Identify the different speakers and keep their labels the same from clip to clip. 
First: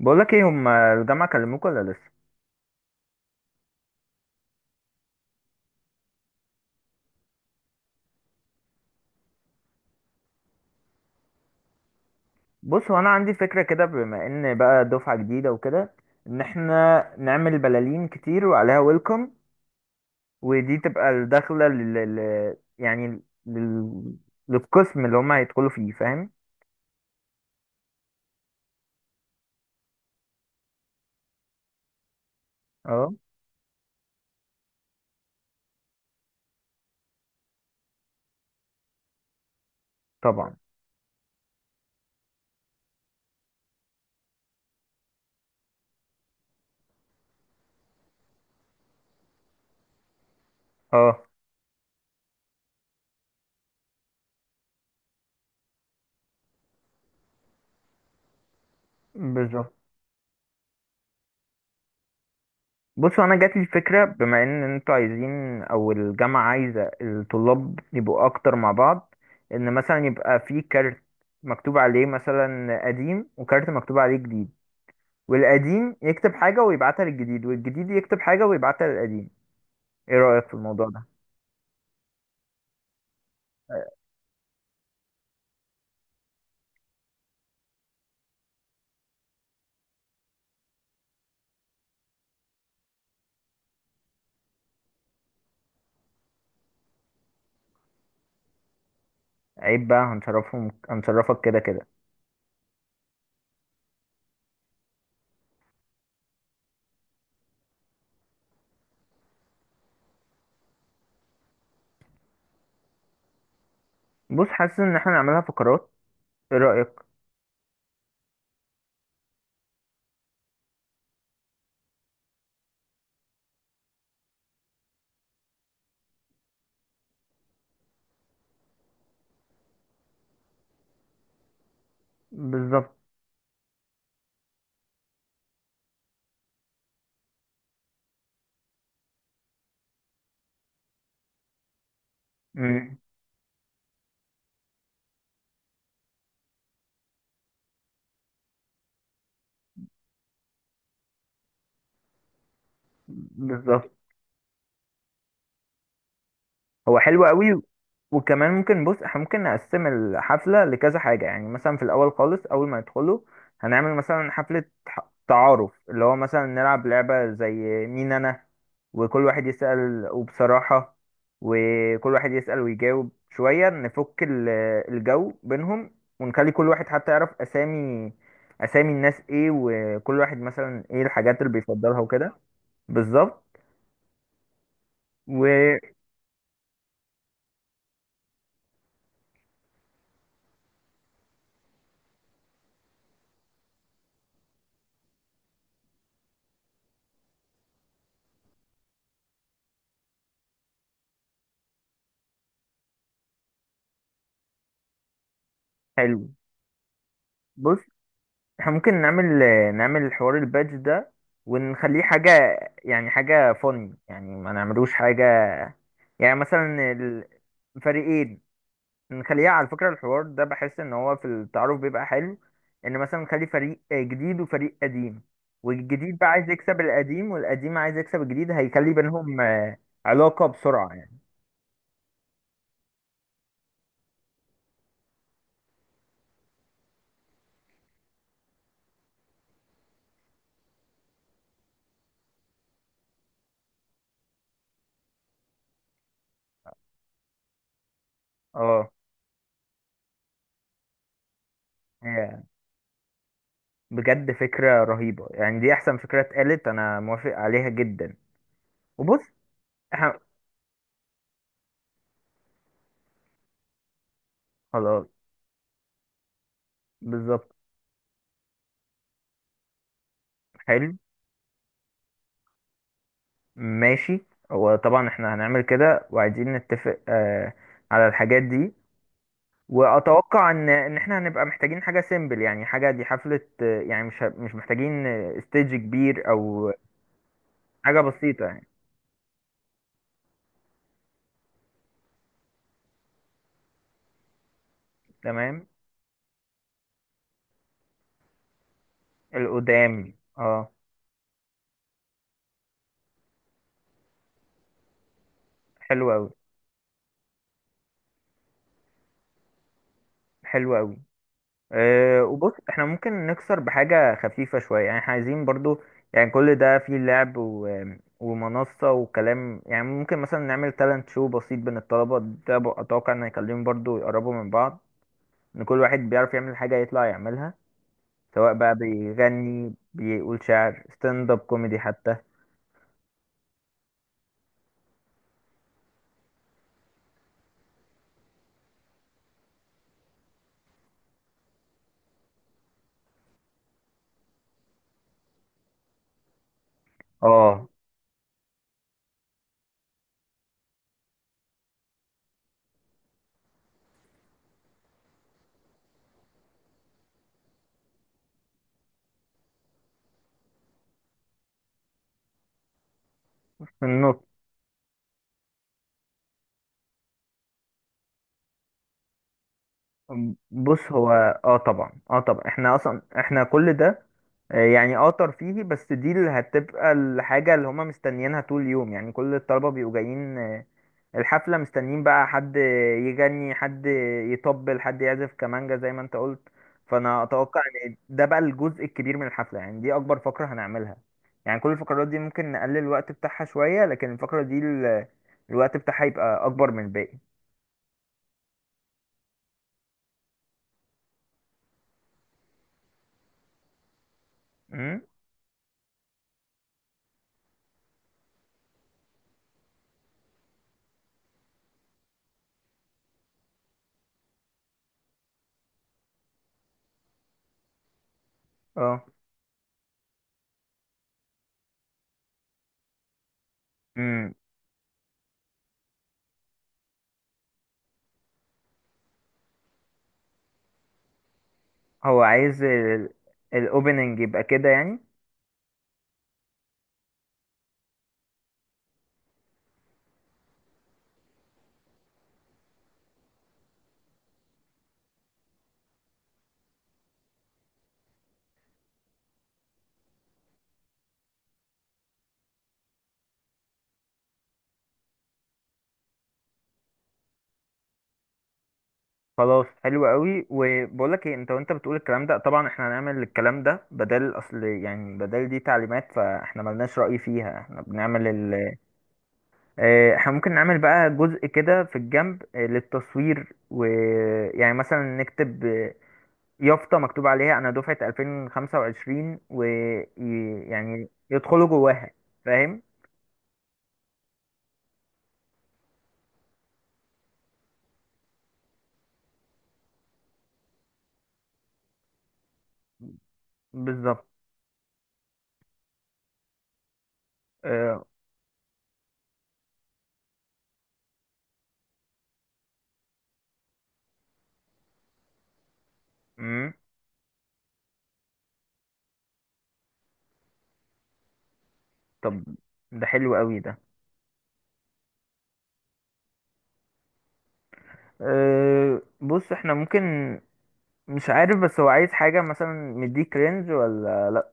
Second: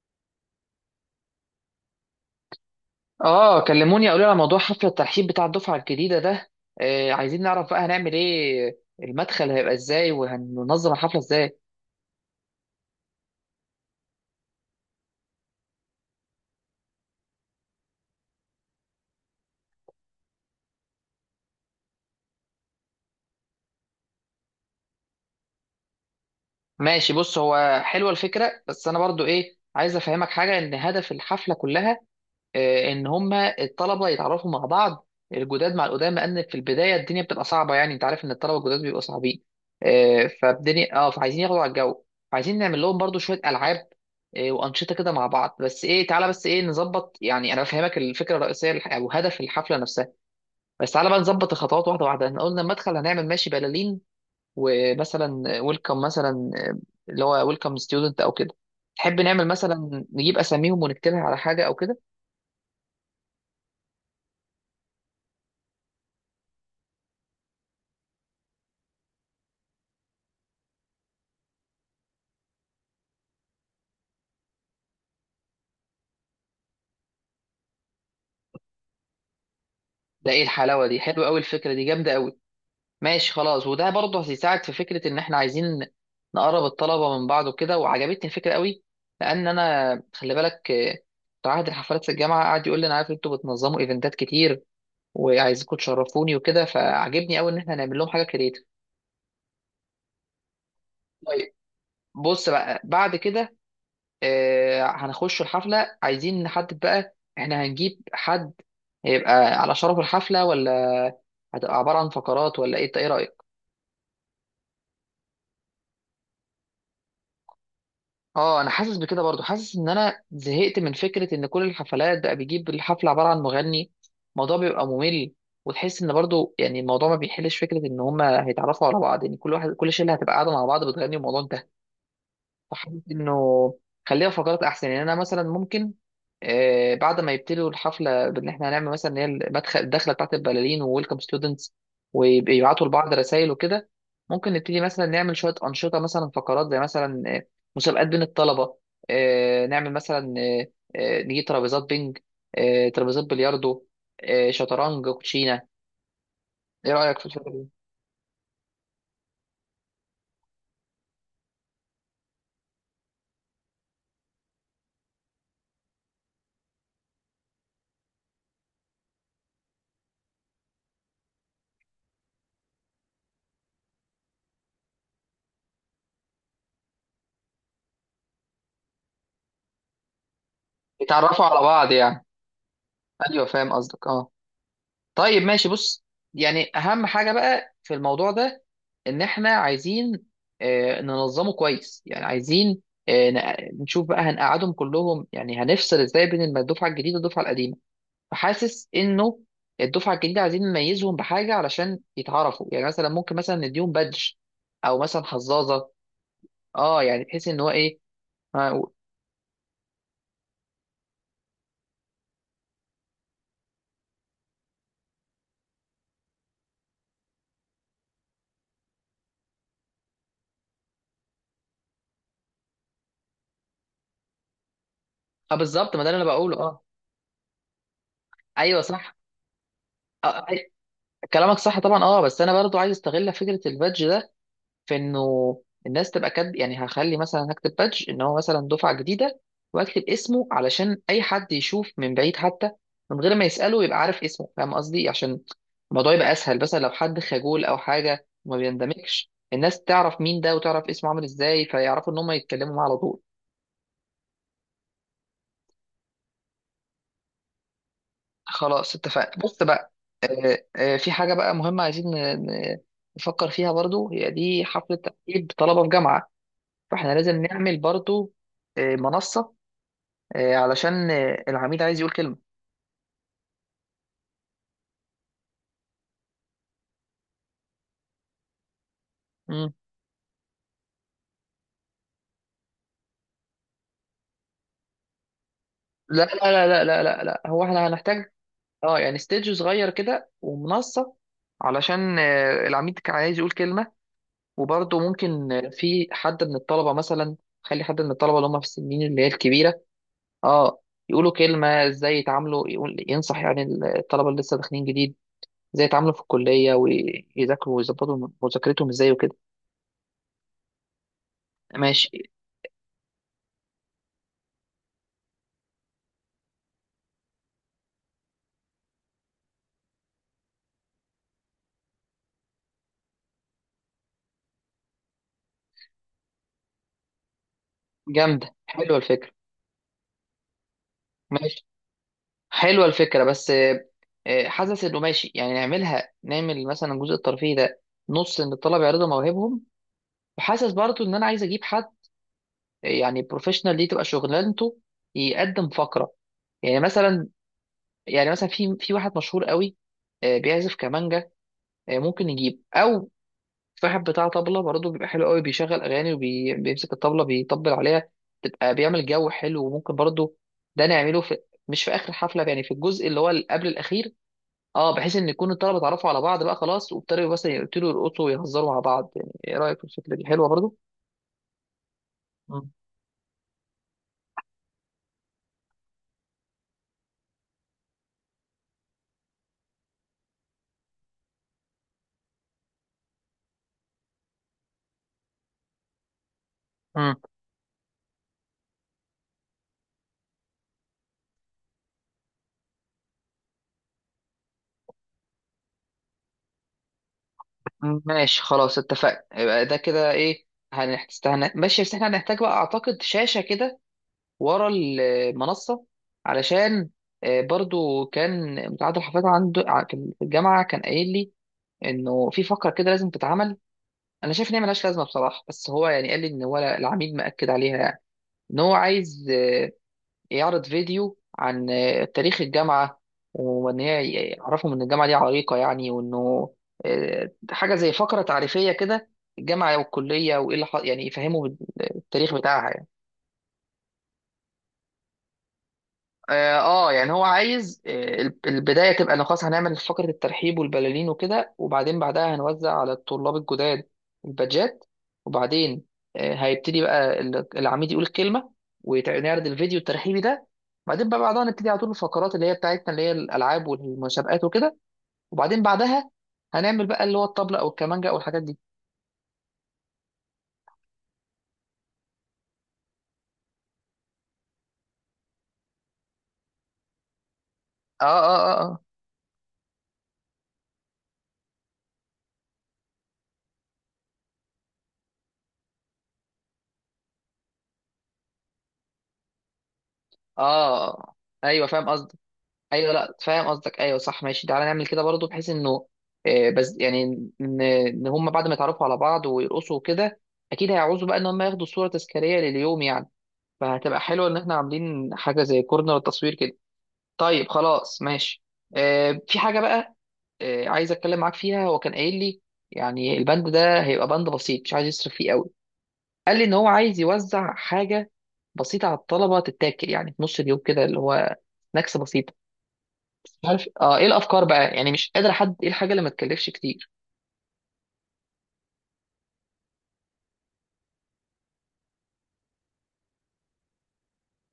Speaker 1: بقول لك ايه، هم الجامعه كلموك ولا لسه؟
Speaker 2: اه، كلموني قالوا لي على موضوع حفله الترحيب بتاع الدفعه الجديده ده. عايزين نعرف بقى هنعمل ايه، المدخل هيبقى ازاي وهننظم الحفله ازاي؟
Speaker 1: بص، هو انا عندي فكره كده بما ان بقى دفعه جديده وكده، ان احنا نعمل بلالين كتير وعليها ويلكم، ودي تبقى الدخله يعني للقسم اللي هم هيدخلوا فيه، فاهم؟
Speaker 2: ماشي، بص هو حلوه الفكره، بس انا برضو ايه، عايز افهمك حاجه، ان هدف الحفله كلها ان
Speaker 1: اه،
Speaker 2: هم الطلبه يتعرفوا مع بعض، الجداد مع القدامى، لان في البدايه الدنيا بتبقى صعبه. يعني انت عارف ان الطلبه الجداد بيبقوا صعبين،
Speaker 1: طبعا،
Speaker 2: فالدنيا فعايزين ياخدوا على الجو. فعايزين نعمل لهم برضو شويه العاب وانشطه كده مع بعض. بس ايه، تعالى، بس ايه، نظبط. يعني انا بفهمك الفكره الرئيسيه او هدف الحفله نفسها. بس تعالى بقى
Speaker 1: اه.
Speaker 2: نظبط الخطوات واحده واحده. احنا قلنا المدخل هنعمل ماشي بلالين، ومثلا ويلكم، مثلا اللي هو ويلكم ستودنت او كده. تحب نعمل
Speaker 1: بالظبط.
Speaker 2: مثلا نجيب اساميهم ونكتبها على حاجه او كده؟
Speaker 1: بص، انا جات لي فكره، بما ان انتوا عايزين، او الجامعه عايزه الطلاب يبقوا اكتر مع بعض، ان مثلا يبقى في كارت مكتوب عليه مثلا قديم، وكارت مكتوب عليه جديد، والقديم يكتب حاجة ويبعتها للجديد، والجديد يكتب حاجة ويبعتها للقديم. ايه
Speaker 2: ده ايه
Speaker 1: رأيك في
Speaker 2: الحلاوه
Speaker 1: الموضوع
Speaker 2: دي،
Speaker 1: ده؟
Speaker 2: حلوه قوي الفكره دي، جامده قوي. ماشي خلاص، وده برضه هيساعد في فكره ان احنا عايزين نقرب الطلبه من بعض وكده، وعجبتني الفكره قوي. لان انا، خلي بالك، بتاع عهد الحفلات في الجامعه قعد يقول لي انا عارف انتوا بتنظموا ايفنتات كتير وعايزكم تشرفوني وكده، فعجبني قوي ان احنا نعمل لهم حاجه كريتيف.
Speaker 1: عيب بقى، هنشرفهم هنشرفك
Speaker 2: طيب،
Speaker 1: كده كده.
Speaker 2: بص بقى بعد كده هنخش الحفله. عايزين نحدد بقى احنا هنجيب حد هيبقى على شرف الحفله، ولا هتبقى عباره عن فقرات، ولا ايه؟ إنت ايه رايك؟
Speaker 1: بص، حاسس ان احنا نعملها فقرات. ايه رأيك؟
Speaker 2: اه، انا حاسس بكده برضو، حاسس ان انا زهقت من فكره ان كل الحفلات بقى بيجيب الحفله عباره عن مغني. الموضوع بيبقى ممل، وتحس ان برضو يعني الموضوع ما بيحلش فكره ان هما هيتعرفوا على بعض. يعني كل واحد، كل شله هتبقى قاعده مع بعض بتغني والموضوع انتهى.
Speaker 1: بالظبط.
Speaker 2: فحبيت انه خليها فقرات احسن. يعني انا مثلا ممكن بعد ما يبتدوا الحفله بان احنا هنعمل مثلا اللي هي المدخل، الدخله بتاعت البلالين وويلكم ستودنتس، ويبعتوا
Speaker 1: مم.
Speaker 2: لبعض رسائل وكده. ممكن نبتدي مثلا نعمل شويه انشطه، مثلا فقرات، زي مثلا مسابقات بين الطلبه. نعمل مثلا، نجيب ترابيزات بينج، ترابيزات بلياردو،
Speaker 1: بالظبط.
Speaker 2: شطرنج، كوتشينه. ايه
Speaker 1: هو
Speaker 2: رايك
Speaker 1: حلو
Speaker 2: في الفكره
Speaker 1: قوي.
Speaker 2: دي؟
Speaker 1: وكمان ممكن، بص، احنا ممكن نقسم الحفلة لكذا حاجة. يعني مثلا في الأول خالص، أول ما يدخلوا هنعمل مثلا حفلة تعارف، اللي هو مثلا نلعب لعبة زي مين أنا، وكل واحد يسأل وبصراحة، وكل واحد يسأل ويجاوب، شوية نفك الجو بينهم، ونخلي كل واحد حتى يعرف أسامي الناس إيه، وكل واحد مثلا إيه الحاجات
Speaker 2: يتعرفوا
Speaker 1: اللي
Speaker 2: على بعض
Speaker 1: بيفضلها
Speaker 2: يعني.
Speaker 1: وكده. بالظبط.
Speaker 2: ايوه فاهم قصدك، اه. طيب ماشي،
Speaker 1: وحلو.
Speaker 2: بص، يعني اهم حاجه بقى في الموضوع ده ان احنا عايزين ننظمه كويس. يعني عايزين نشوف بقى هنقعدهم كلهم. يعني هنفصل ازاي بين الدفعه الجديده والدفعه القديمه. فحاسس انه الدفعه الجديده عايزين نميزهم بحاجه علشان يتعرفوا. يعني مثلا ممكن مثلا نديهم بادج، او مثلا حظاظه. اه، يعني بحيث ان هو
Speaker 1: بص،
Speaker 2: ايه.
Speaker 1: احنا
Speaker 2: اه
Speaker 1: ممكن نعمل حوار البادج ده، ونخليه حاجة، يعني حاجة فن، يعني ما نعملوش حاجة، يعني مثلا الفريقين، نخليها على فكرة. الحوار ده بحس ان هو في التعارف بيبقى حلو، ان مثلا نخلي فريق جديد وفريق قديم،
Speaker 2: بالظبط، ما ده اللي
Speaker 1: والجديد بقى
Speaker 2: انا
Speaker 1: عايز
Speaker 2: بقوله.
Speaker 1: يكسب
Speaker 2: اه
Speaker 1: القديم، والقديم عايز يكسب الجديد،
Speaker 2: ايوه
Speaker 1: هيخلي
Speaker 2: صح.
Speaker 1: بينهم
Speaker 2: آه، آه،
Speaker 1: علاقة بسرعة يعني.
Speaker 2: كلامك صح طبعا. اه، بس انا برضو عايز استغل فكره البادج ده في انه الناس تبقى كاتب. يعني هخلي مثلا، هكتب بادج ان هو مثلا دفعه جديده، واكتب اسمه علشان اي حد يشوف من بعيد، حتى من غير ما يساله يبقى عارف اسمه. فاهم قصدي؟ عشان الموضوع يبقى اسهل، مثلا لو حد خجول او حاجه وما
Speaker 1: اه.
Speaker 2: بيندمجش، الناس تعرف مين ده وتعرف اسمه عامل ازاي، فيعرفوا ان هم
Speaker 1: هي
Speaker 2: يتكلموا معاه على طول.
Speaker 1: بجد فكرة رهيبة، يعني دي احسن فكرة اتقالت، انا موافق عليها جدا.
Speaker 2: خلاص
Speaker 1: وبص،
Speaker 2: اتفقنا. بص بقى،
Speaker 1: احنا.
Speaker 2: في حاجه بقى مهمه عايزين نفكر فيها برضو. هي دي حفله
Speaker 1: خلاص.
Speaker 2: تاهيل طلبه في جامعه، فاحنا لازم
Speaker 1: بالظبط.
Speaker 2: نعمل برضو منصه
Speaker 1: حلو.
Speaker 2: علشان العميل عايز يقول كلمة.
Speaker 1: ماشي. هو طبعا احنا هنعمل كده، وعايزين نتفق على الحاجات دي.
Speaker 2: مم.
Speaker 1: واتوقع ان احنا هنبقى محتاجين حاجه سيمبل، يعني حاجه، دي حفله، يعني مش محتاجين ستيج
Speaker 2: لا لا
Speaker 1: كبير
Speaker 2: لا
Speaker 1: او
Speaker 2: لا لا لا لا. هو احنا
Speaker 1: حاجه
Speaker 2: هنحتاج،
Speaker 1: بسيطه يعني.
Speaker 2: اه، يعني ستيدج صغير كده ومنصة، علشان العميل كان عايز يقول كلمة. وبرضه ممكن
Speaker 1: تمام.
Speaker 2: في حد من الطلبة، مثلا خلي حد من الطلبة اللي هم في السنين اللي هي الكبيرة،
Speaker 1: القدام، اه.
Speaker 2: اه، يقولوا كلمة ازاي يتعاملوا، يقول، ينصح يعني الطلبة اللي لسه داخلين جديد ازاي
Speaker 1: حلو
Speaker 2: يتعاملوا في
Speaker 1: قوي،
Speaker 2: الكلية ويذاكروا ويظبطوا مذاكرتهم ازاي وكده.
Speaker 1: حلو قوي.
Speaker 2: ماشي.
Speaker 1: وبص، احنا ممكن نكسر بحاجة خفيفة شوية. يعني احنا عايزين برضو، يعني كل ده فيه لعب و... ومنصة وكلام، يعني ممكن مثلا نعمل تالنت شو بسيط بين الطلبة ده، أتوقع إن هيخليهم برضو يقربوا من بعض، إن كل واحد بيعرف يعمل حاجة يطلع يعملها، سواء
Speaker 2: جامدة،
Speaker 1: بقى
Speaker 2: حلوة الفكرة.
Speaker 1: بيغني، بيقول شعر، ستاند اب
Speaker 2: ماشي،
Speaker 1: كوميدي حتى.
Speaker 2: حلوه الفكره. بس حاسس انه ماشي. يعني نعملها، نعمل مثلا الجزء الترفيهي ده نص ان الطلبه يعرضوا مواهبهم. وحاسس برضو ان انا عايز اجيب حد، يعني بروفيشنال دي تبقى شغلانته، يقدم فقره. يعني مثلا،
Speaker 1: اه،
Speaker 2: يعني مثلا في واحد مشهور قوي بيعزف كمانجا، ممكن نجيب، او في واحد بتاع طبله برضه بيبقى حلو قوي، بيشغل اغاني وبيمسك الطبله بيطبل عليها، تبقى بيعمل جو حلو. وممكن برضه ده نعمله في، مش في اخر حفله، يعني في الجزء اللي هو اللي قبل
Speaker 1: في
Speaker 2: الاخير.
Speaker 1: النص.
Speaker 2: اه، بحيث ان يكون الطلبه اتعرفوا على بعض بقى خلاص وابتدوا، بس يبتدوا يرقصوا ويهزروا مع بعض. يعني ايه رايك في الفكره دي؟ حلوه برضو.
Speaker 1: بص، هو طبعا
Speaker 2: مم.
Speaker 1: احنا اصلا احنا كل ده يعني ترفيهي، بس دي اللي هتبقى الحاجة اللي هما مستنيينها طول اليوم. يعني كل الطلبة بيبقوا جايين الحفلة، مستنيين بقى حد يغني، حد يطبل، حد يعزف كمانجا زي ما انت قلت.
Speaker 2: امم
Speaker 1: فانا اتوقع. ان ده بقى الجزء الكبير من الحفلة، يعني دي اكبر فقرة هنعملها. يعني كل الفقرات دي ممكن نقلل الوقت بتاعها شوية، لكن الفقرة دي الوقت بتاعها يبقى اكبر من الباقي.
Speaker 2: ماشي خلاص اتفقنا. يبقى ده كده ايه، هنحتاج. ماشي، بس احنا هنحتاج بقى اعتقد شاشه كده ورا
Speaker 1: امم.
Speaker 2: المنصه، علشان برضو كان متعدد الحفاظ عنده في الجامعه. كان قايل لي انه في فقره كده لازم تتعمل. انا شايف ان هي ملهاش لازمه بصراحه، بس هو يعني قال لي ان هو العميد مأكد عليها. يعني ان هو
Speaker 1: اه.
Speaker 2: عايز يعرض فيديو عن تاريخ الجامعة، وإن هي
Speaker 1: امم.
Speaker 2: يعرفهم إن الجامعة دي عريقة يعني، وإنه حاجة زي فقرة تعريفية كده، الجامعة والكلية، وإيه اللي يعني يفهموا
Speaker 1: هو
Speaker 2: التاريخ
Speaker 1: عايز
Speaker 2: بتاعها يعني.
Speaker 1: الاوبننج يبقى كده يعني.
Speaker 2: اه، يعني هو عايز، البدايه تبقى انه خلاص هنعمل فقره الترحيب والبلالين وكده، وبعدين بعدها هنوزع على الطلاب الجداد البادجات. وبعدين هيبتدي بقى العميد يقول الكلمه ونعرض الفيديو الترحيبي ده. بعدين بقى بعدها نبتدي على طول الفقرات اللي هي بتاعتنا اللي هي الالعاب والمسابقات وكده. وبعدين بعدها هنعمل بقى اللي هو الطبله او الكمانجه او الحاجات دي.
Speaker 1: خلاص، حلو قوي. وبقولك ايه، انت وانت بتقول الكلام ده، طبعا احنا هنعمل الكلام ده بدل، اصل يعني، بدل دي تعليمات فاحنا ملناش رأي فيها، احنا
Speaker 2: اه
Speaker 1: بنعمل
Speaker 2: اه اه
Speaker 1: اه، احنا ممكن نعمل بقى جزء كده في الجنب، للتصوير، ويعني مثلا نكتب، يافطة مكتوب عليها انا دفعة 2025،
Speaker 2: اه,
Speaker 1: ويعني
Speaker 2: آه. ايوه
Speaker 1: يدخلوا
Speaker 2: فاهم
Speaker 1: جواها.
Speaker 2: قصدك.
Speaker 1: فاهم.
Speaker 2: ايوه، لا فاهم قصدك، ايوه صح. ماشي تعالى نعمل كده برضو، بحيث انه بس يعني ان، إن هم بعد ما يتعرفوا على بعض ويرقصوا كده، اكيد هيعوزوا بقى ان هم ياخدوا صوره تذكاريه لليوم يعني، فهتبقى
Speaker 1: بالظبط.
Speaker 2: حلوه ان احنا عاملين حاجه زي كورنر تصوير كده. طيب خلاص
Speaker 1: اه،.
Speaker 2: ماشي. في حاجه بقى عايز اتكلم معاك فيها. هو كان قايل لي يعني البند ده هيبقى بند بسيط، مش عايز يصرف فيه قوي. قال لي ان هو
Speaker 1: مم.
Speaker 2: عايز يوزع حاجه بسيطه على الطلبه تتاكل، يعني في نص اليوم كده، اللي هو سناكس بسيط.
Speaker 1: طب، ده حلو
Speaker 2: مش
Speaker 1: قوي
Speaker 2: عارف،
Speaker 1: ده.
Speaker 2: اه، ايه الافكار بقى؟ يعني مش قادر احدد ايه الحاجه اللي ما تكلفش كتير
Speaker 1: بص، احنا ممكن، مش عارف، بس هو عايز حاجة مثلا مديك رينج ولا لأ؟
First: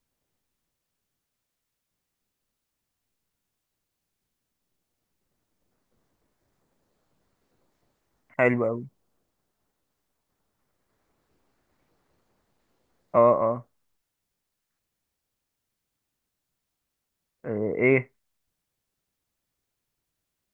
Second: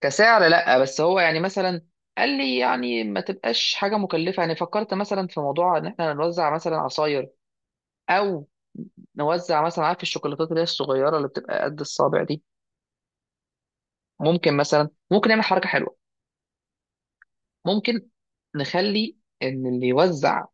Speaker 2: كسعر. لا، بس هو يعني مثلا قال لي يعني ما تبقاش حاجه مكلفه. يعني فكرت مثلا في موضوع ان احنا نوزع مثلا عصاير، او
Speaker 1: حلو أوي.
Speaker 2: نوزع مثلا، عارف الشوكولاتات اللي هي الصغيره اللي بتبقى قد الصابع دي؟
Speaker 1: اه، اه.
Speaker 2: ممكن مثلا، ممكن نعمل حركه حلوه، ممكن
Speaker 1: ايه؟
Speaker 2: نخلي ان اللي يوزع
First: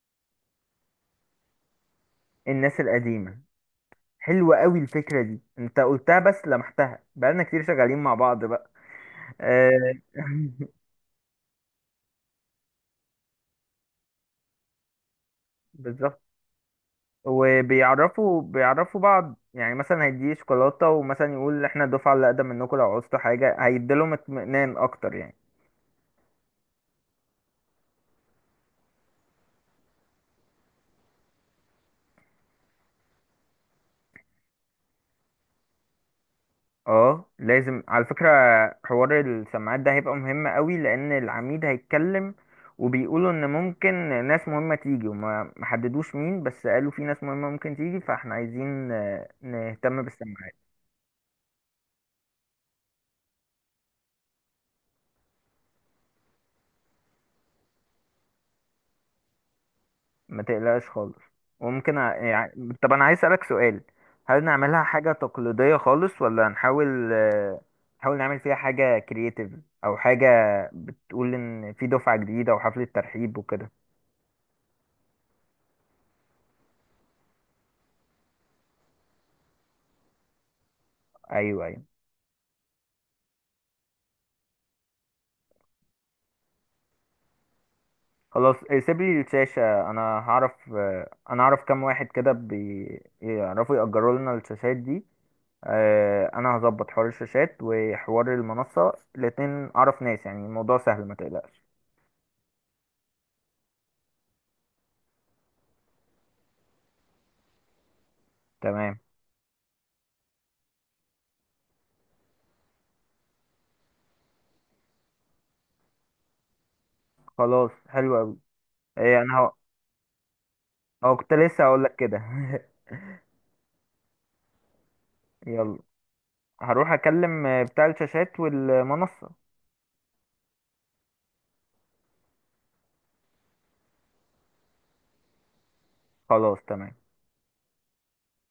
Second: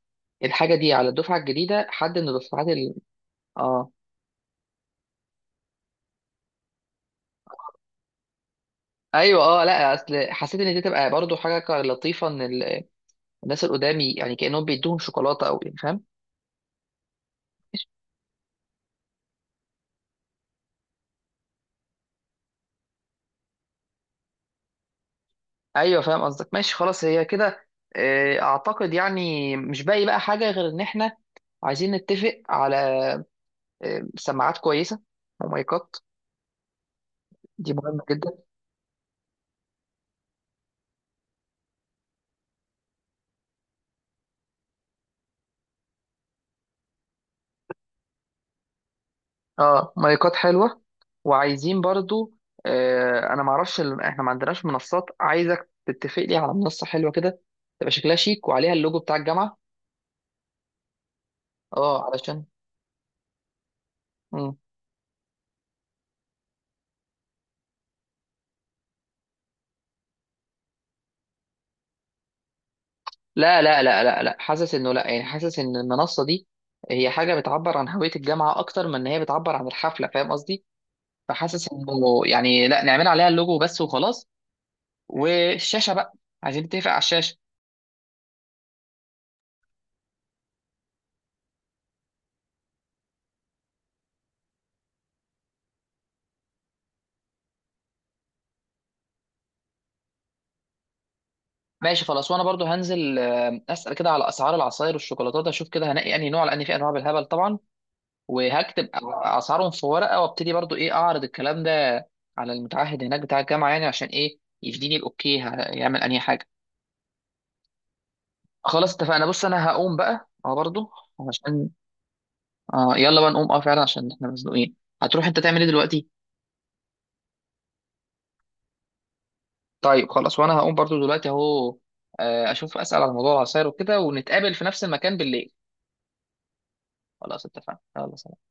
Speaker 2: الحاجه دي على الدفعه الجديده حد من الدفعات
Speaker 1: الناس
Speaker 2: ال...
Speaker 1: القديمة.
Speaker 2: اه.
Speaker 1: حلوة أوي الفكرة دي انت قلتها، بس لمحتها بقالنا كتير شغالين مع بعض بقى.
Speaker 2: ايوه اه،
Speaker 1: آه.
Speaker 2: لا اصل حسيت ان دي تبقى برضو حاجه لطيفه، ان الناس اللي قدامي يعني كأنهم بيدوهم شوكولاتة، أو يعني فاهم.
Speaker 1: بالظبط. وبيعرفوا بعض، يعني مثلا هيديه شوكولاتة، ومثلا يقول احنا الدفعة اللي أقدم منكم لو عوزتوا حاجة، هيديلهم اطمئنان أكتر يعني.
Speaker 2: أيوه فاهم قصدك. ماشي خلاص، هي كده، أعتقد يعني مش باقي بقى حاجة غير إن إحنا عايزين نتفق على سماعات كويسة ومايكات.
Speaker 1: اه،
Speaker 2: دي
Speaker 1: لازم
Speaker 2: مهمة
Speaker 1: على فكرة.
Speaker 2: جدا.
Speaker 1: حوار السماعات ده هيبقى مهم قوي، لان العميد هيتكلم، وبيقولوا ان ممكن ناس مهمة تيجي، وما ما حددوش مين، بس قالوا في ناس مهمة ممكن تيجي، فاحنا عايزين
Speaker 2: اه
Speaker 1: نهتم
Speaker 2: مايكات
Speaker 1: بالسماعات.
Speaker 2: حلوة. وعايزين برضو أنا معرفش، إحنا ما عندناش منصات. عايزك تتفق لي على منصة حلوة كده، تبقى شكلها شيك وعليها اللوجو بتاع الجامعة.
Speaker 1: ما تقلقش خالص. وممكن،
Speaker 2: اه علشان.
Speaker 1: يعني طب انا عايز اسألك سؤال، هل
Speaker 2: مم.
Speaker 1: نعملها حاجة تقليدية خالص، ولا نحاول نعمل فيها حاجة كرياتيف، او حاجة بتقول ان في دفعة جديدة وحفلة ترحيب
Speaker 2: لا
Speaker 1: وكده؟
Speaker 2: لا لا لا لا، حاسس انه لا، يعني حاسس ان المنصه دي هي حاجه بتعبر عن هويه الجامعه اكتر من ان هي بتعبر عن الحفله. فاهم قصدي؟
Speaker 1: ايوه،
Speaker 2: فحاسس
Speaker 1: ايوه.
Speaker 2: انه يعني لا، نعمل عليها اللوجو بس وخلاص. والشاشه بقى، عايزين نتفق على الشاشه.
Speaker 1: خلاص، إيه، سيب لي الشاشة، انا هعرف آه، انا اعرف كام واحد كده بيعرفوا يأجروا لنا الشاشات دي. انا هظبط حوار الشاشات وحوار المنصة الاتنين، اعرف ناس، يعني الموضوع سهل، ما تقلقش.
Speaker 2: ماشي خلاص، وانا برضو هنزل اسال كده على اسعار العصاير والشوكولاتات، اشوف كده هنقي انهي نوع، لان في انواع بالهبل طبعا. وهكتب
Speaker 1: تمام.
Speaker 2: اسعارهم في ورقه، وابتدي برضو ايه اعرض الكلام ده على المتعهد هناك بتاع الجامعه، يعني عشان ايه يديني الاوكي هيعمل انهي حاجه.
Speaker 1: خلاص، حلو قوي.
Speaker 2: خلاص اتفقنا.
Speaker 1: انا
Speaker 2: بص
Speaker 1: هو
Speaker 2: انا هقوم بقى، برضو
Speaker 1: هو كنت لسه
Speaker 2: عشان
Speaker 1: هقول لك كده.
Speaker 2: يلا بقى نقوم. اه فعلا عشان احنا مزنوقين. هتروح انت تعمل ايه
Speaker 1: يلا،
Speaker 2: دلوقتي؟
Speaker 1: هروح اكلم بتاع الشاشات والمنصة.
Speaker 2: طيب خلاص، وانا هقوم برضو دلوقتي اهو، اشوف اسال على موضوع العصاير وكده، ونتقابل في نفس المكان بالليل.
Speaker 1: خلاص، تمام.
Speaker 2: خلاص اتفقنا، يلا سلام.